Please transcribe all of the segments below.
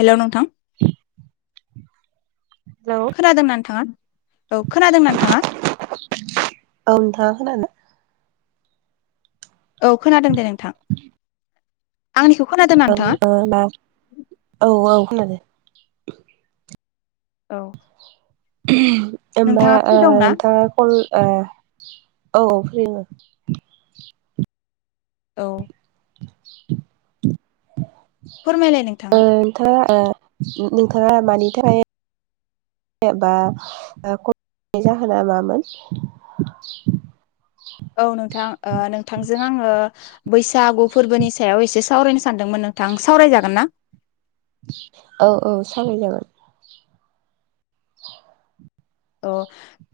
हेल' नोंथां? [unintelligible] खोनादों ना नोंथाङा औ खोनादों नोंथांङा? खानादों। औ खोनादों दे नोंथां। आंनिखौ खोनादोंना नोंथाङा [inaudible] औ औ खोनादों। औ ओहम ओम्बा नोंथाङा फ्रि दंना नोंथाङा कल ओ औ औ फ्रिमोन। औ [inaudible] फोरमायलाय ओ नोंथाङा? नोंथाङा नोंथाङा मानि थाखाय एबा [inaudible] जाहोना मामोन? औ नोंथां नोंथांजों आङो बैसागु फोरबोनि सायाव एसे सावरायनो सानदोंमोन नोंथां सावरायजागोन ना? औ औ सावरायजागोन। अ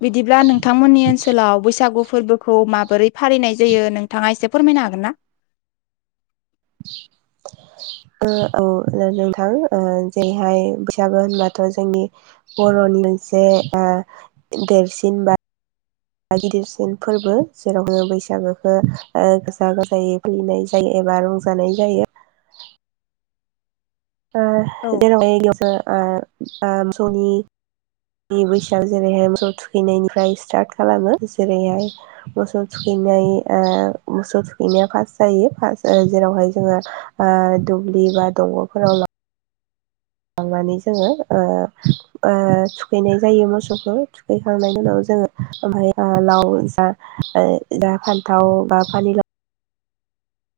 बिदिब्ला नोंथांमोननि ओनसोलाव बैसागु फोरबोखौ माबोरै फालिनाय जायो नोंथाङा एसे फोरमायनो हागोन ना? [inaudible] ओ औ नोंथां ओ जेरैहाय बैसागु होनबाथ' जोंनि बर'नि मोनसे ओ देरसिन बा गिदिरसिन फोरबो जेरावह बैसागोखौ गाजा गोमजायै फालिनाय जायो। बा रंजानाय जायो। [inaudible] ओ औ [unintelligible] [inaudible] नि [inaudible] जेरैहाय मोसौ थुखैनायनिफ्राय स्टार्ट खालामो जेरैहाय मोसौ थुखै नाय ओ मोसौ थुखैनाया फास जायो जेरावह जों ओ दुब्लि दै बा दंग'फोराव लां लांनानै जोङो ओ-ओ थुखैनाय जायो मोसौखौ थुखैखांनायनि उनाव जोङो ओमफ्राय लाव जा फानथाव बा फानिलाव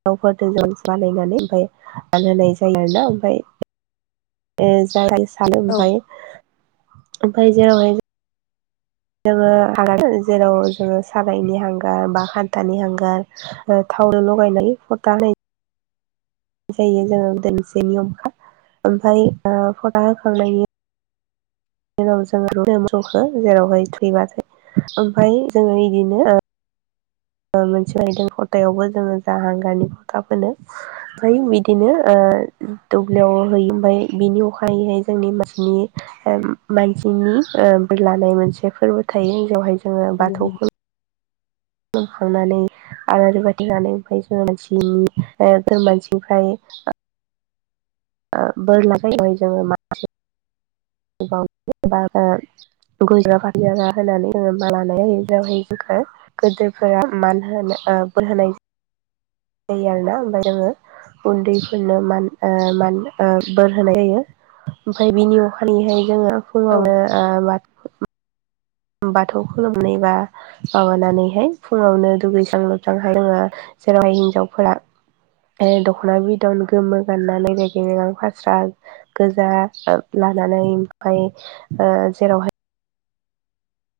[inaudible] बानायायनानै ओमफाय [inaudible] जायो आरोना ओमफफ्राय जाय सानो औ ओमफ्राय ओमफफ्राय जेरावहाय जोङो हार जेराव जोङो सारायनि हांगार बा हान्थानि हांगार ओ थावनो लगायनाय हरथा है जायो जोङो मोनसे नियमखा ओमफ्राय ओ [inaudible] होखांनायनि बिनि उनाव जोङो मोसौखो जेरावहाय [inaudible] ओमफ्राय जोङो इदिनो ओ मोनसे आयदा खथायावबो जोङो जा हांगानि फथा फोनो ओमफाय बिदिनो ओ ओ दुब्लियाव होयो ओमफाय बिनि अखायैहाय जोंनि मानसिनि मानसिनि ओ मानसिनि नि ओ बिरलायनाय मोनसे फोरबो थायो। जेरावहाय जोङो बाथौखौ खुलुम खांनानै आलारि बाथि लनानै ओमफ्राय जों मानसिनि ओ [unintelligible] मानसिनिफ्राय ओ बोर [unintelligible] गय ज'रा फाथै जरा होनानै जोङो मान लान [unintelligible] गोदो‌र फोरा मान होनाय ओ बोर होनाय जा यो आरोना। जोङो उन्दैफोरनो मान ओ मान ओ बोर होनाय जायो। ओमफाय बिनि अखानायहाय जोङो औ फुङावनो बाथौ खुलुमनायबा माबानानैहाय फुङावनो दुगैस्रां लोबस्रांहाय जोङो। जेरावहाय हिन्जावफोरा ओ दख'ना बिदन गोमो गाननानै रेगे रेगां फास्रा गोजा ओ ला‌ लानानै ओमफाय ओ जेरावहाय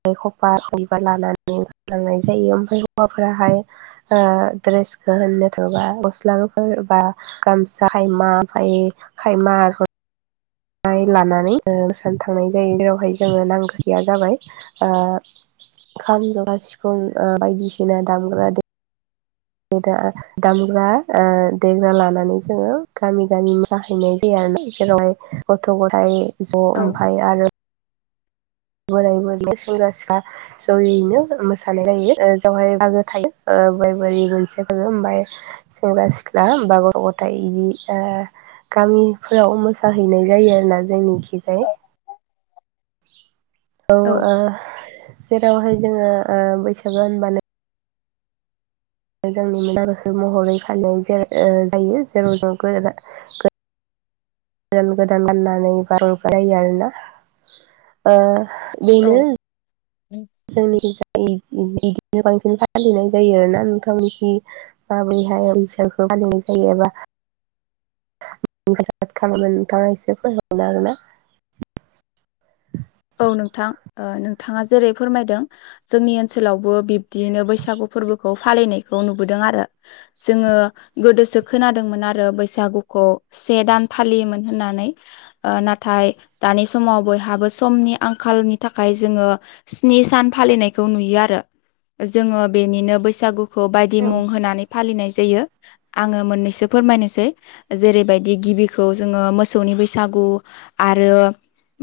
बेखौ [unintelligible] लानानै लांनाय जायो। ओमफाय हौवाफोराहाय ओ द्रेसखौ होननो थांबा गस्लाफोर बा गामसा हाय मा [unintelligible] खायमा [unintelligible] हायो लानानैनो मोसानो थांनाय जायो। जेरावहाय जोङो नांगो गैया जाबाय। खाम, जथा, सिफुं ओ बायदिसिना दामग्रा दे ग्रा दामग्रा ओ देग्रा लानानै जोङो गामि गामि माहैनाय जाया। [unintelligible] गथ' गथाय ज' ओमफाय आरो बोराय बुरै सेंग्रा सिख्ला जयैनो मोसानाय जायो। ओ जावहाय बागो थायो। ओ बोर बोरि मोनसिफोर ओमफाय सेंग्रा सिख्ला बा गथ' गथाय इदि ओ गामिफोराव मोसाहैनाय जायो आरोना। जोंनिखिजाय औ ओ जेरावहाय जोङो ओ बैसागो होनबानो [unintelligible] गोदान गोदान गाननानै बा रंजा जायो आरोना। ओ बेनो औ औ जोंनि जाय इ-इदिनो बांसिन फालिनाय जायो आरो ना नोंथां। मिहि माबैहाय बैसाखौ फालिनाय जायोबा [unintelligible] नोंथाङा एसे फोरमाय हरनो हागोना? औ नोंथां ओ नोंथाङा जेरै फोरमायदों जोंनि ओनसोलावबो बिब्दिनो बैसागु फोरबो खौ फालिनायखौ नुबोदों आरो। जोङो गोदोसो खोनादोंमोन आरो बैसागुखौ से दान फालियोमोन होननानै ओ नाथाय दानि समाव बयहाबो समनि आंखालनि थाखाय जोङो स्नि सान फालिनायखौ नुयो आरो। जोङो बेनिनो बैसागुखौ बायदि औ मुं होनानै फालिनाय जायो। आङो मोननैसो फोरमायनोसै जेरैबायदि गिबिखौ जोङो मोसौनि बैसा गु आरो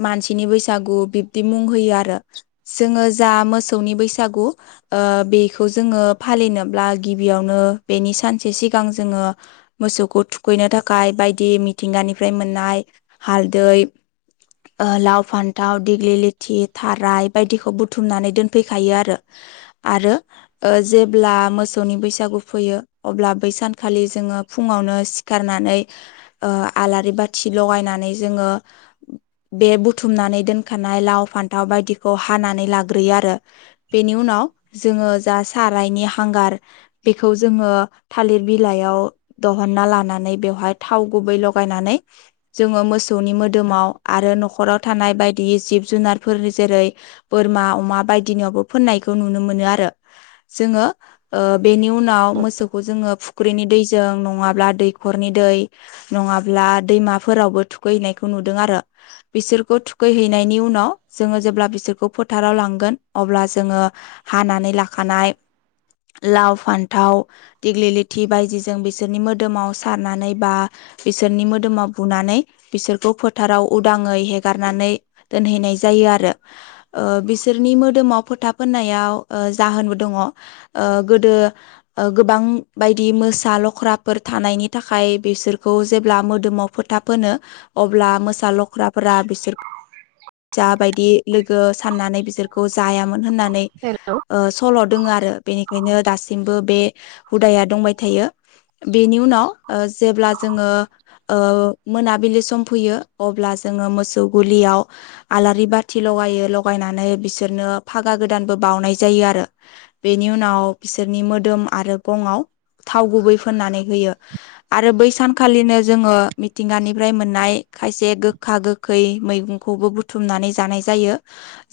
मानसिनि बैसा सागु बिब्दि मुं होयो आरो। जोङो जा मोसौनि बैसागु बेखौ जोङो फालिनोब्ला गिबियावनो बेनि सानसे सिगां जोङो मोसौखौ थुखौनो थाखाय बायदि मिथिंगानिफ्राय मोननाय हालदै ओ लाव फान थाव दिग्लि लिथि थाराय बायदिखौ बुथुमनानै दोनफैखायो आरो। आरो ओ जेब्ला मोसौनि बैसागु फैयो। अब्ला बै सानखालि जोङो फुङावनो सिखारना आनै ओ आलारि बाथि लजायनानै जोङो बे बुथुमनानै दोनखानाय लाव फान्थाव बायदिखौ हानानै लाग्रोयो आरो। बेनि उनाव जोङो जा सारायनि हांगार बेखौ जोङो थालिर बिलाइयाव दहनना लानानै बेवहाय थाव गुबै लगायनानै जोङो मोसौनि मोदोमाव आरो न'खराव थानाय बाय दि जिब जुनारफोर जेरै बोरमा, अमा बायदिनियावबो फोननायखौ नुनो मोनो आरो। जोङो ओ बेनि उनाव मोसौखौ जोङो फुख्रिनि दैजों नङाब्ला दैखरनि दै नङाब्ला दैमाफोरावबो थुखैहोनायखौ नुदों आरो बिसोरखौ थुखैहैनायनि उनाव जोङो जेब्ला बिसोरखौ फोथाराव लांगोन अब्ला जोङो हानानै लाखा खानाय। लाव, फान्थाव, दिग्लिलिथि बायदिजों बिसोरनि मोदोमाव सारनानै बा। बिसोरनि मोदोमाव बुनानै बिसोरखौ फोथाराव उदाङै हेगार नानै दोनहैनाय जायो आरो बिसोरनि मोदोमाव फोथा फोननायाव जाहोनबो दङ गोदो गोबां बायदि मोसा लख्राफोर थानाय बेनि थाखाय बिसोरखौ जेब्ला मोदोमाव फोथा फुनो अब्ला मोसा लख्राफोर [inaudible] जाबायदि लोगो साननानै बिसोरखौ जायामोन होननानै हेल' सल' दोङो आरो। आरो बेनिखायनो दासिमबो बे हुदाया दंबाय थायो। बेनि उनाव जेब्ला जोङो मोनाबिलि सम फैयो अब्ला जोङो मोसौ गलियाव आलारि बाथि लगायो लगायनानै बिसोरनो फागा गोदानबो बावनाय जायो आरो। आरो बेनि उनाव बिसोरनि मोदोम आरो गंआव थाव गुबै फोननानै होयो आरो बै सानखालिनो जोङो मिथिंगानिफ्राय मोननाय खायसे गोखा गोखै। मैगंखौबो बुथुमनानै जानाय जायो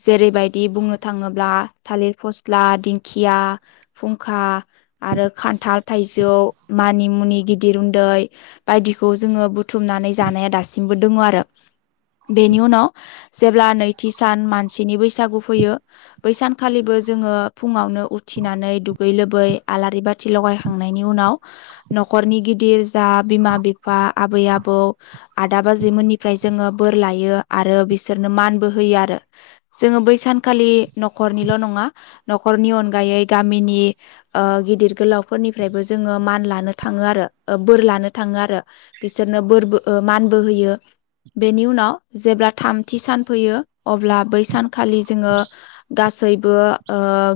जेरैबायदि बुंनो थाङोब्ला थालिर पसला, दिखिया, फुंखा, आरो खान्थाल थाइजौ मानि मुनि गिदिर उन्दै बायदिखौ जोङो बुथुमनानै जानाया दासिमबो दङ आरो। बेनि उनाव जेब्ला नैथि सान मानसिनि बैसागु फैयो बै सानखालि बो जोङो फुङावनो उथिनानै दुगै लोबै आलारि बाथि लगाय खांनायनि उनाव न'खरनि गिदिर जा बिमा बिफा आबै आबौ आदा बाजिमोननिफ्राय जोङो बोर लायो आरो बिसोरनो मानबो होयो आरो जोङो बै सानखालि न'खरनिल' नङा न'खरनि अनगायै गामिनि गिदिर गोलावफोरनिफ्रायबो जोङो मान लानो थाङो आरो बोर लानो थाङो आरो बिसोरनो बोरबो मानबो होयो। बेनि उनाव जेब्ला थामथि सान फैयो। अब्ला बै सानखालि जोङो गासै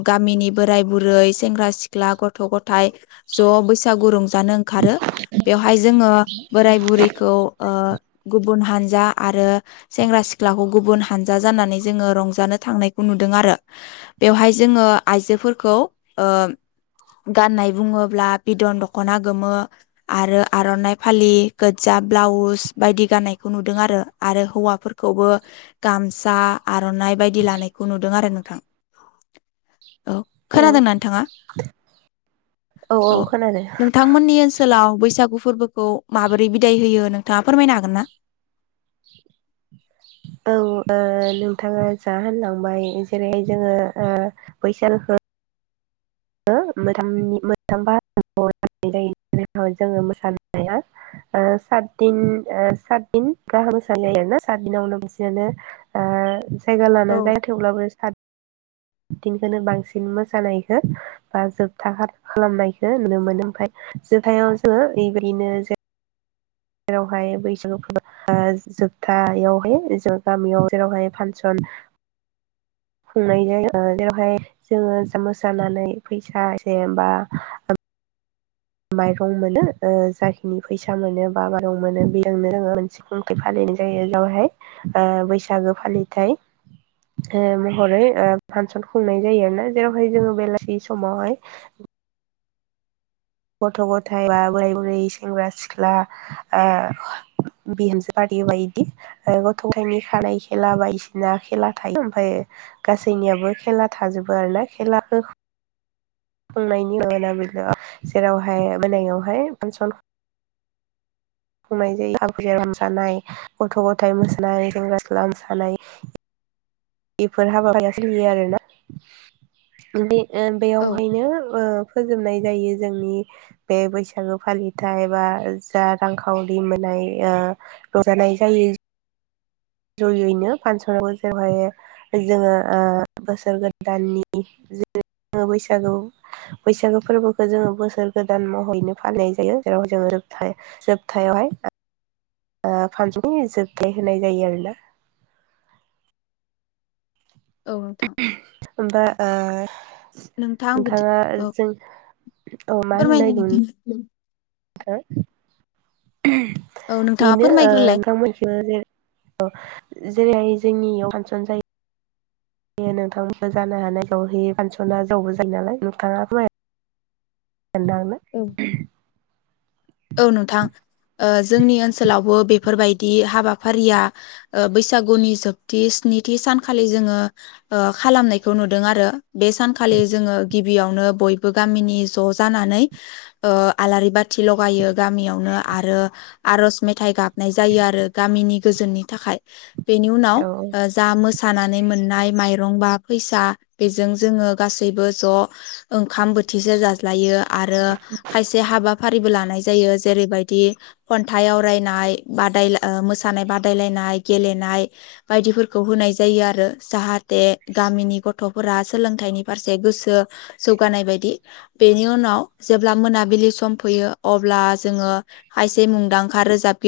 गामिनि बोराय बुरै सेंग्रा सिख्ला गथ' गथाय ज' बैसागु रंजा ओंखारो बेयावहाय जोङो बोराय बुरैखौ गुबुन हानजा आरो सेंग्रा सिख्लाखौ गुबुन हानजा जानानै जोङो रंजानो थांनायखौ नुदों आरो। बेवहाय जोङो आइजोफोरखौ गाननाय बुङोब्ला बिदन दख'ना गोमो आरो आर'नाइ फालि गोजा ब्लाउस बायदि गाननायखौ नुदों। नुदों आरो आरो हौवाफोरखौबो गामसा आर'नाइ बायदि लानायखौ नुदों आरो नोंथां। औ खोनादोंना नोंथाङा। औ नोंथांमोननि ओनसोलाव बैसागु फोरबोखौ माबोरै बिदाय होयो नोंथाङा फोरमायनो हागोन ना। औ नोंथाङा जा होनलांबाय जेरैहाय जोङो बैसागुखौ मोनथामनि मोनथाम बाहागोआव राननाय जायो। जोङो मोसानाया सातदिन सातदिन गाहाम मोसाना जायो आरोना। सातदिनावनो बिसोरनो जायगा औ लाना जायो थेवब्लाबो सात दिनखौनो बांसिन मोसानायखौ बा जोबथा खालामनायखौ नुनो मोनो ओमफ्राय जोबथायाव जोङो ओरै बायदिनो जेरावहाय बैसागु फोरबो जोबथायावहाय जों गामियाव जेरैहाय फांसन [inaudible] खुंनाय जायो जेरावहाय जोङो मोसानानै फैसा एसे बा माइरं मोनो जाखिनि फैसा मोनो बा माइरं मोनो बेजोंनो जोङो मोनसे खुंथायाइ फालियो। जायो बेवहाय बैसागो फालिथाय। ओ महरै ओ फांसन खुंनाय जायो आरोना। जेरावहाय जोङो बेलासि समावहाय गथ' गथाय बा बोराय बुरै, सेंग्रा सिख्ला आ बिहोमजो बारि बायदि गथ' गथायनि खानाय खेला बायदिसिना खेला थायो ओमफाय गासैनियाबो खेला थाजोबो आरोना। खेलाखौ खुंनायनि उनाव बिनो जेरावहाय मोनायावहाय फांसन खुंनाय जायो। आबै आ मोसानाय, गथ' गथाय मोसानाय, सेंग्रा सिख्ला मोसानाय बेफोर हाबाफारिया सोलियो आरोना। बे ओ औ बेयावहायनो ओ फो जोबनाय जायो जोंनि बे बैसागो फालिथाय बा जा रांखावरि मोननाय ओ रंजानाय जायो। जयैनो फांसनावबो जेरैहाय जोङो बोसोर गोदाननि जेरै जोङो बैसागु बैसागो फोर्बोखौ जोङो बोसोर गोदान महैनो फालिनाय जायो। जेराव जोङो जोबथायावहाय ओ फानजौनि जोबथाय होनाय जायो आरोना। औ नोंथां बा ओ नोंथाङा नोंथां बिदि जों, औ मा होननो फोरमायनो नागिरदोंमोन नों नोंथां थां? औ नोंथाङा बेनो ओ फोरमायग्रोलाय नोंथांमोनथिंबो जे औ जेरैहाय जोंनियाव फांसन जा यो नोंथांमोनखौ जानो हानायखौ होयो फांसना जावबो जायो नालाय। नोंथाङा हुवे एनदांनो औ औ नोंथां ओ जोंनि ओनसोलावबो बेफोरबायदि हाबाफारिया ओ बैसागुनि जोबथि स्निथि सानखालि जोङो ओ खालामनायखौ नुदों आरो। बे सानखालि जोङो गिबियावनो बयबो गामिनि ज' जानानै ओ आलारि बाथि ल' गायो गामियावनो आरो आर'ज मेथाइ गाबनाय जायो आरो गामिनि गोजोननि थाखाय। बेनि उनाव औ जा मो सानानै मोननाय माइरं बा फैसा बेजों जोङो गासैबो ज' ओंखाम बो थिसे जाज्लायो आरो खायसे हाबाफारिबो ला नाय जायो। जेरैबायदि खन्थाइ आवरायनाय बादाय ओ मोसानाय बादायलायनाय गेले नाय बायदिफोरखौ होनाय जायो आरो जाहाथे गामिनि गथ'फोरा सोलोंथाइनि फारसे गोसो जौगानाय बायदि। बेनि उनाव जेब्ला मोनाबिलि सम फैयो अब्ला जोङो खायसे मुंदांखा रोजाबगि